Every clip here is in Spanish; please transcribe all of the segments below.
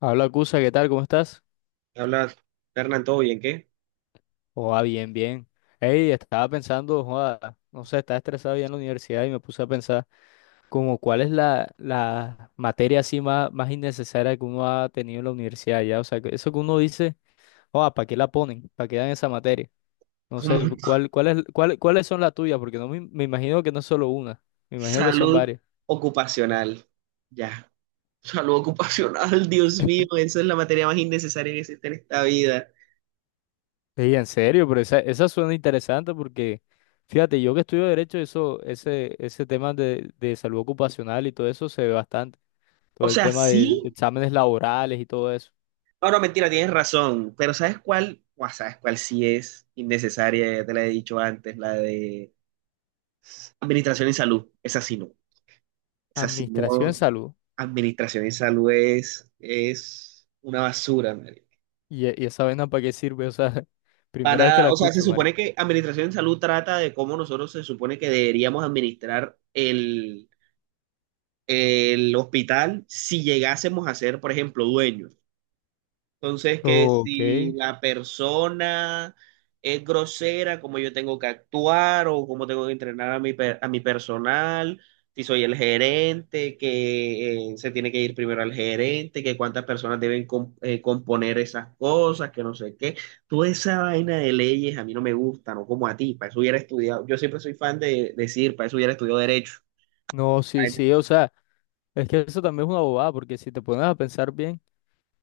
Habla Cusa, ¿qué tal? ¿Cómo estás? Hablas, Hernán, ¿todo bien? ¿Qué? Joda, bien, bien. Ey, estaba pensando, joda, no sé, estaba estresado ya en la universidad y me puse a pensar como cuál es la materia así más innecesaria que uno ha tenido en la universidad ya. O sea, que eso que uno dice, joda, ¿para qué la ponen? ¿Para qué dan esa materia? No Como sé, ¿ cuáles son las tuyas? Porque no me, me imagino que no es solo una, me imagino que son salud varias. ocupacional. Ya. Salud ocupacional, Dios mío, esa es la materia más innecesaria que existe en esta vida. Ey, en serio, pero esa suena interesante porque, fíjate, yo que estudio derecho, ese tema de salud ocupacional y todo eso se ve bastante. O Todo el sea, tema de sí. exámenes laborales y todo eso. Ahora, mentira, tienes razón. Pero ¿sabes cuál? Buah, ¿sabes cuál sí es innecesaria? Ya te la he dicho antes, la de administración y salud. Esa sí no. Esa sí Administración de no. salud. Administración y salud es una basura, man. ¿Y, y esa vaina para qué sirve? O sea, Para primera vez que nada, la o sea, se escucho, Mari. supone que administración en salud trata de cómo nosotros se supone que deberíamos administrar el hospital si llegásemos a ser, por ejemplo, dueños. Entonces, que Ok. si la persona es grosera, cómo yo tengo que actuar o cómo tengo que entrenar a mi personal, si soy el gerente, que se tiene que ir primero al gerente, que cuántas personas deben componer esas cosas, que no sé qué. Toda esa vaina de leyes a mí no me gusta, no como a ti, para eso hubiera estudiado, yo siempre soy fan de decir, para eso hubiera estudiado derecho. No, sí, Ay, sí, o sea, es que eso también es una bobada, porque si te pones a pensar bien,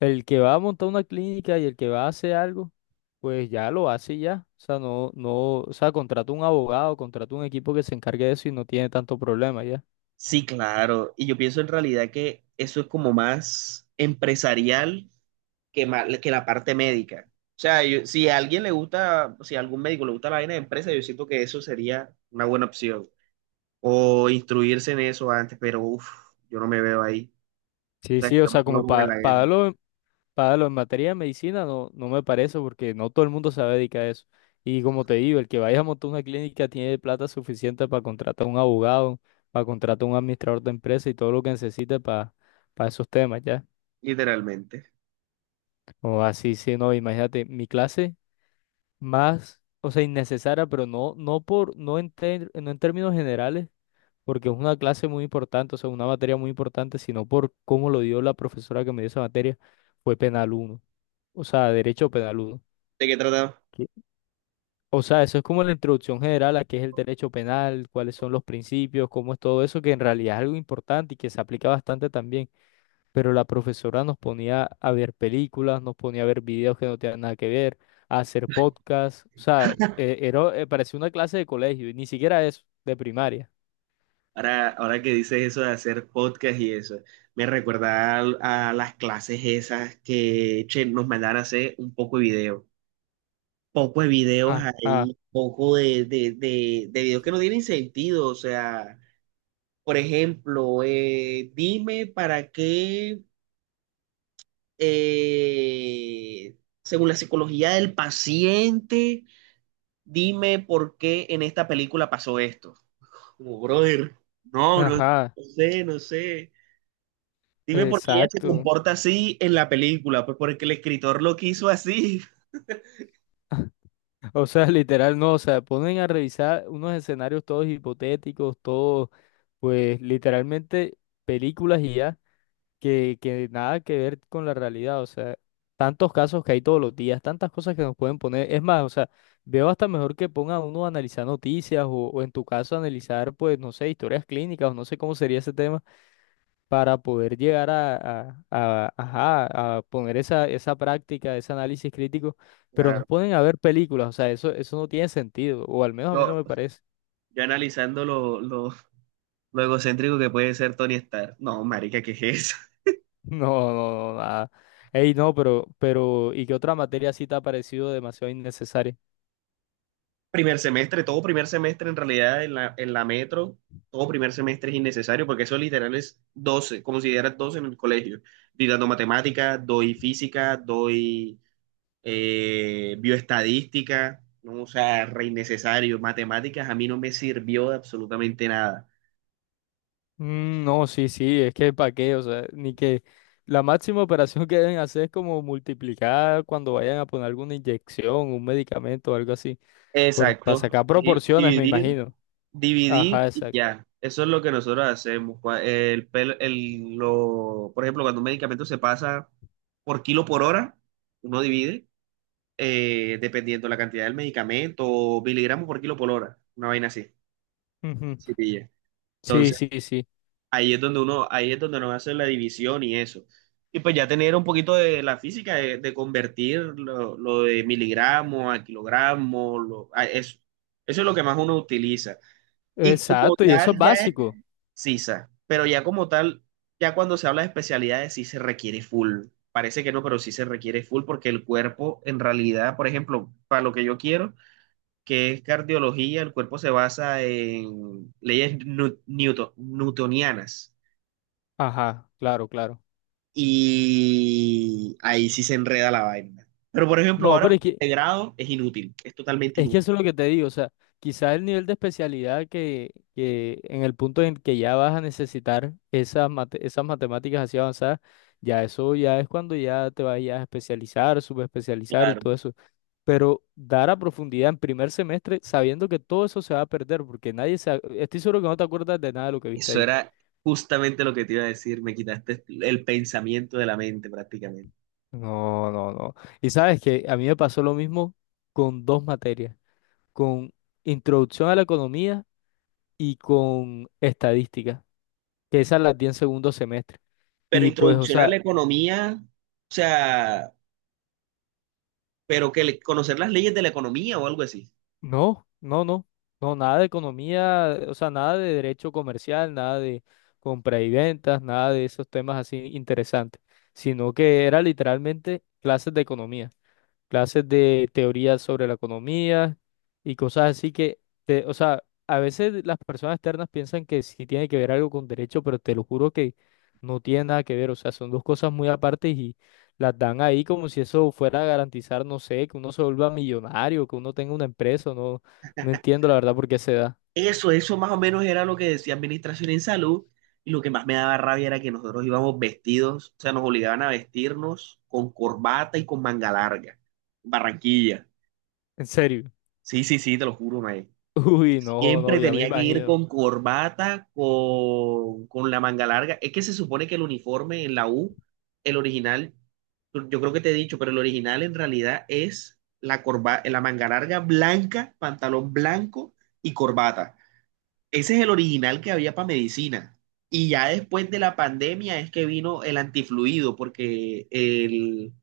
el que va a montar una clínica y el que va a hacer algo, pues ya lo hace y ya. O sea, no, no, o sea, contrata un abogado, contrata un equipo que se encargue de eso y no tiene tanto problema ya. sí, claro. Y yo pienso en realidad que eso es como más empresarial que la parte médica. O sea, si a alguien le gusta, si a algún médico le gusta la vaina de empresa, yo siento que eso sería una buena opción. O instruirse en eso antes, pero uff, yo no me veo ahí. O Sí, sea, sí, o yo sea, me veo como como en para la guerra, darlo, en pa darlo en materia de medicina no, no me parece porque no todo el mundo se va a dedicar a eso. Y como te digo, el que vaya a montar una clínica tiene plata suficiente para contratar un abogado, para contratar un administrador de empresa y todo lo que necesite para esos temas ya. literalmente. O así, sí, no, imagínate, mi clase más, o sea, innecesaria, pero no, no por, no en, no en términos generales porque es una clase muy importante, o sea, una materia muy importante, sino por cómo lo dio la profesora que me dio esa materia, fue penal uno, o sea, derecho penal uno. ¿De qué trataba? ¿Qué? O sea, eso es como la introducción general a qué es el derecho penal, cuáles son los principios, cómo es todo eso, que en realidad es algo importante y que se aplica bastante también. Pero la profesora nos ponía a ver películas, nos ponía a ver videos que no tenían nada que ver, a hacer podcasts. O sea, parecía una clase de colegio y ni siquiera eso, de primaria. Ahora que dices eso de hacer podcast y eso, me recuerda a las clases esas que che, nos mandaban a hacer un poco de video. Poco de videos Ajá, ahí, poco de videos que no tienen sentido, o sea. Por ejemplo, dime para qué, eh, según la psicología del paciente, dime por qué en esta película pasó esto. Como, brother, no, no, ajá, no sé, no sé. Dime por qué ella se exacto. comporta así en la película, pues porque el escritor lo quiso así. O sea, literal, no, o sea, ponen a revisar unos escenarios todos hipotéticos, todos, pues literalmente películas y ya, que nada que ver con la realidad, o sea, tantos casos que hay todos los días, tantas cosas que nos pueden poner, es más, o sea, veo hasta mejor que ponga uno a analizar noticias o en tu caso analizar, pues, no sé, historias clínicas o no sé cómo sería ese tema para poder llegar a, ajá, a poner esa práctica, ese análisis crítico, pero Claro. nos ponen a ver películas, o sea, eso no tiene sentido, o al menos a mí Yo, no me parece. yo analizando lo egocéntrico que puede ser Tony Stark. No, marica, ¿qué es eso? No, no, no, nada. Ey, no, pero, ¿y qué otra materia sí te ha parecido demasiado innecesaria? Primer semestre, todo primer semestre en realidad en la metro, todo primer semestre es innecesario porque eso literal es 12, como si dieras 12 en el colegio. Estoy dando matemáticas, doy física, doy bioestadística, ¿no? O sea, re innecesario. Matemáticas a mí no me sirvió de absolutamente nada. Mm, no, sí, sí, es que para qué, o sea, ni que la máxima operación que deben hacer es como multiplicar cuando vayan a poner alguna inyección, un medicamento o algo así, por, para Exacto. sacar Sí, proporciones, me dividir, imagino. Dividir Ajá, y exacto. ya. Eso es lo que nosotros hacemos. Lo, por ejemplo, cuando un medicamento se pasa por kilo por hora, uno divide, dependiendo la cantidad del medicamento, o miligramos por kilo por hora, una vaina así. Ujú. Sí, pilla. Sí, Entonces, sí, sí. Ahí es donde nos hace la división y eso. Y pues ya tener un poquito de la física, de convertir lo de miligramo a kilogramo, a eso. Eso es lo que más uno utiliza. Y como Exacto, y eso es tal, ya básico. CISA, pero ya como tal, ya cuando se habla de especialidades sí se requiere full. Parece que no, pero sí se requiere full porque el cuerpo en realidad, por ejemplo, para lo que yo quiero, que es cardiología, el cuerpo se basa en leyes newtonianas Ajá, claro, claro. y ahí sí se enreda la vaina. Pero por ejemplo, No, ahora pero de grado es inútil, es totalmente es que inútil. eso es lo que te digo, o sea, quizás el nivel de especialidad que en el punto en que ya vas a necesitar esas, esas matemáticas así avanzadas, ya eso ya es cuando ya te vayas a especializar, subespecializar y todo Claro, eso. Pero dar a profundidad en primer semestre sabiendo que todo eso se va a perder, porque nadie se, ac- estoy seguro que no te acuerdas de nada de lo que viste eso ahí. era justamente lo que te iba a decir, me quitaste el pensamiento de la mente prácticamente. No, no, no. Y sabes que a mí me pasó lo mismo con dos materias, con introducción a la economía y con estadística, que esas las di en segundo semestre. Pero Y pues, o introducción a sea, la economía, o sea, conocer las leyes de la economía o algo así. no, no, no, no, nada de economía, o sea, nada de derecho comercial, nada de compra y ventas, nada de esos temas así interesantes, sino que era literalmente clases de economía, clases de teoría sobre la economía y cosas así que, te- o sea, a veces las personas externas piensan que sí tiene que ver algo con derecho, pero te lo juro que no tiene nada que ver, o sea, son dos cosas muy aparte y las dan ahí como si eso fuera a garantizar, no sé, que uno se vuelva millonario, que uno tenga una empresa, no, no entiendo la verdad por qué se da, Eso más o menos era lo que decía Administración en Salud. Y lo que más me daba rabia era que nosotros íbamos vestidos, o sea, nos obligaban a vestirnos con corbata y con manga larga. Barranquilla. en serio. Sí, sí, sí, te lo juro, mae. Uy, no, no, Siempre ya me tenía que ir imagino, con corbata, con la manga larga. Es que se supone que el uniforme en la U, el original, yo creo que te he dicho, pero el original en realidad es la manga larga blanca, pantalón blanco y corbata. Ese es el original que había para medicina. Y ya después de la pandemia es que vino el antifluido, porque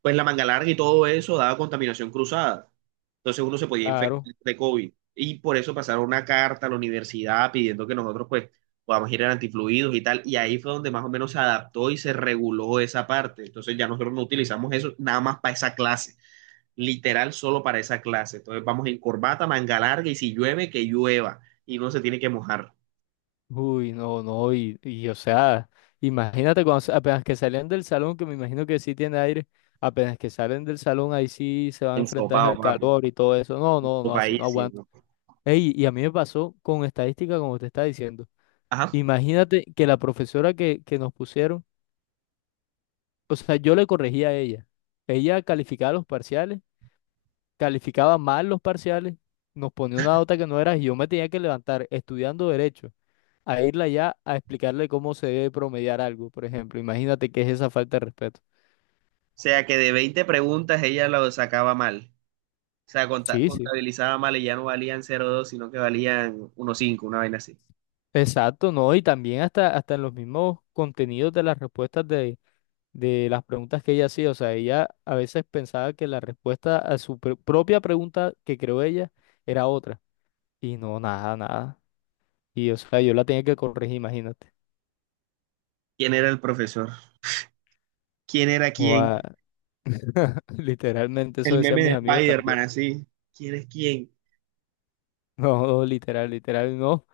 pues la manga larga y todo eso daba contaminación cruzada. Entonces uno se podía infectar claro. de COVID. Y por eso pasaron una carta a la universidad pidiendo que nosotros pues podamos ir al antifluidos y tal. Y ahí fue donde más o menos se adaptó y se reguló esa parte. Entonces ya nosotros no utilizamos eso nada más para esa clase, literal solo para esa clase. Entonces vamos en corbata, manga larga y si llueve, que llueva y no se tiene que mojar. Uy, no, no, y, o sea, imagínate cuando sa- apenas que salen del salón, que me imagino que sí tiene aire, apenas que salen del salón, ahí sí se van a enfrentar Ensopado, al papi. calor y todo eso. No, no, no, así no aguanto. Sopadísimo. Ey, y a mí me pasó con estadística, como te está diciendo. Ajá. Imagínate que la profesora que nos pusieron, o sea, yo le corregía a ella. Ella calificaba los parciales, calificaba mal los parciales, nos ponía una nota que no era, y yo me tenía que levantar estudiando derecho, a irla ya a explicarle cómo se debe promediar algo, por ejemplo. Imagínate qué es esa falta de respeto. O sea que de 20 preguntas ella lo sacaba mal. O sea, Sí, sí. contabilizaba mal y ya no valían 0,2 sino que valían 1,5, una vaina así. Exacto, no, y también hasta, hasta en los mismos contenidos de las respuestas de las preguntas que ella hacía. O sea, ella a veces pensaba que la respuesta a su propia pregunta que creó ella era otra. Y no, nada, nada. Y o sea, yo la tenía que corregir, imagínate. ¿Quién era el profesor? ¿Quién era quién? Guau, literalmente, eso El meme decían de mis amigos Spider-Man, también. así. ¿Quién es quién? No, literal, literal, no.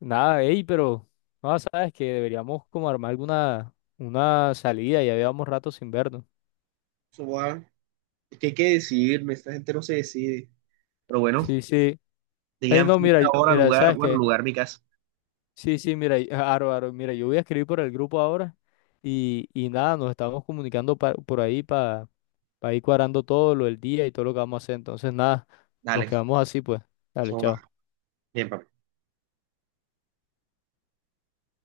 Nada, ey, pero no sabes que deberíamos como armar alguna una salida, ya llevamos rato sin vernos. Eso va- Es que hay que decidirme, esta gente no se decide. Pero bueno, Sí, sí. Ey, digan no, mira, fecha, hora, mira, lugar, ¿sabes bueno, qué? lugar, mi casa. Sí, sí, mira, ah, Aro, Aro, mira, yo voy a escribir por el grupo ahora y nada, nos estamos comunicando por ahí para ir cuadrando todo lo del día y todo lo que vamos a hacer. Entonces, nada, nos Dale, quedamos así, pues. Dale, eso chao. va. Bien, papá.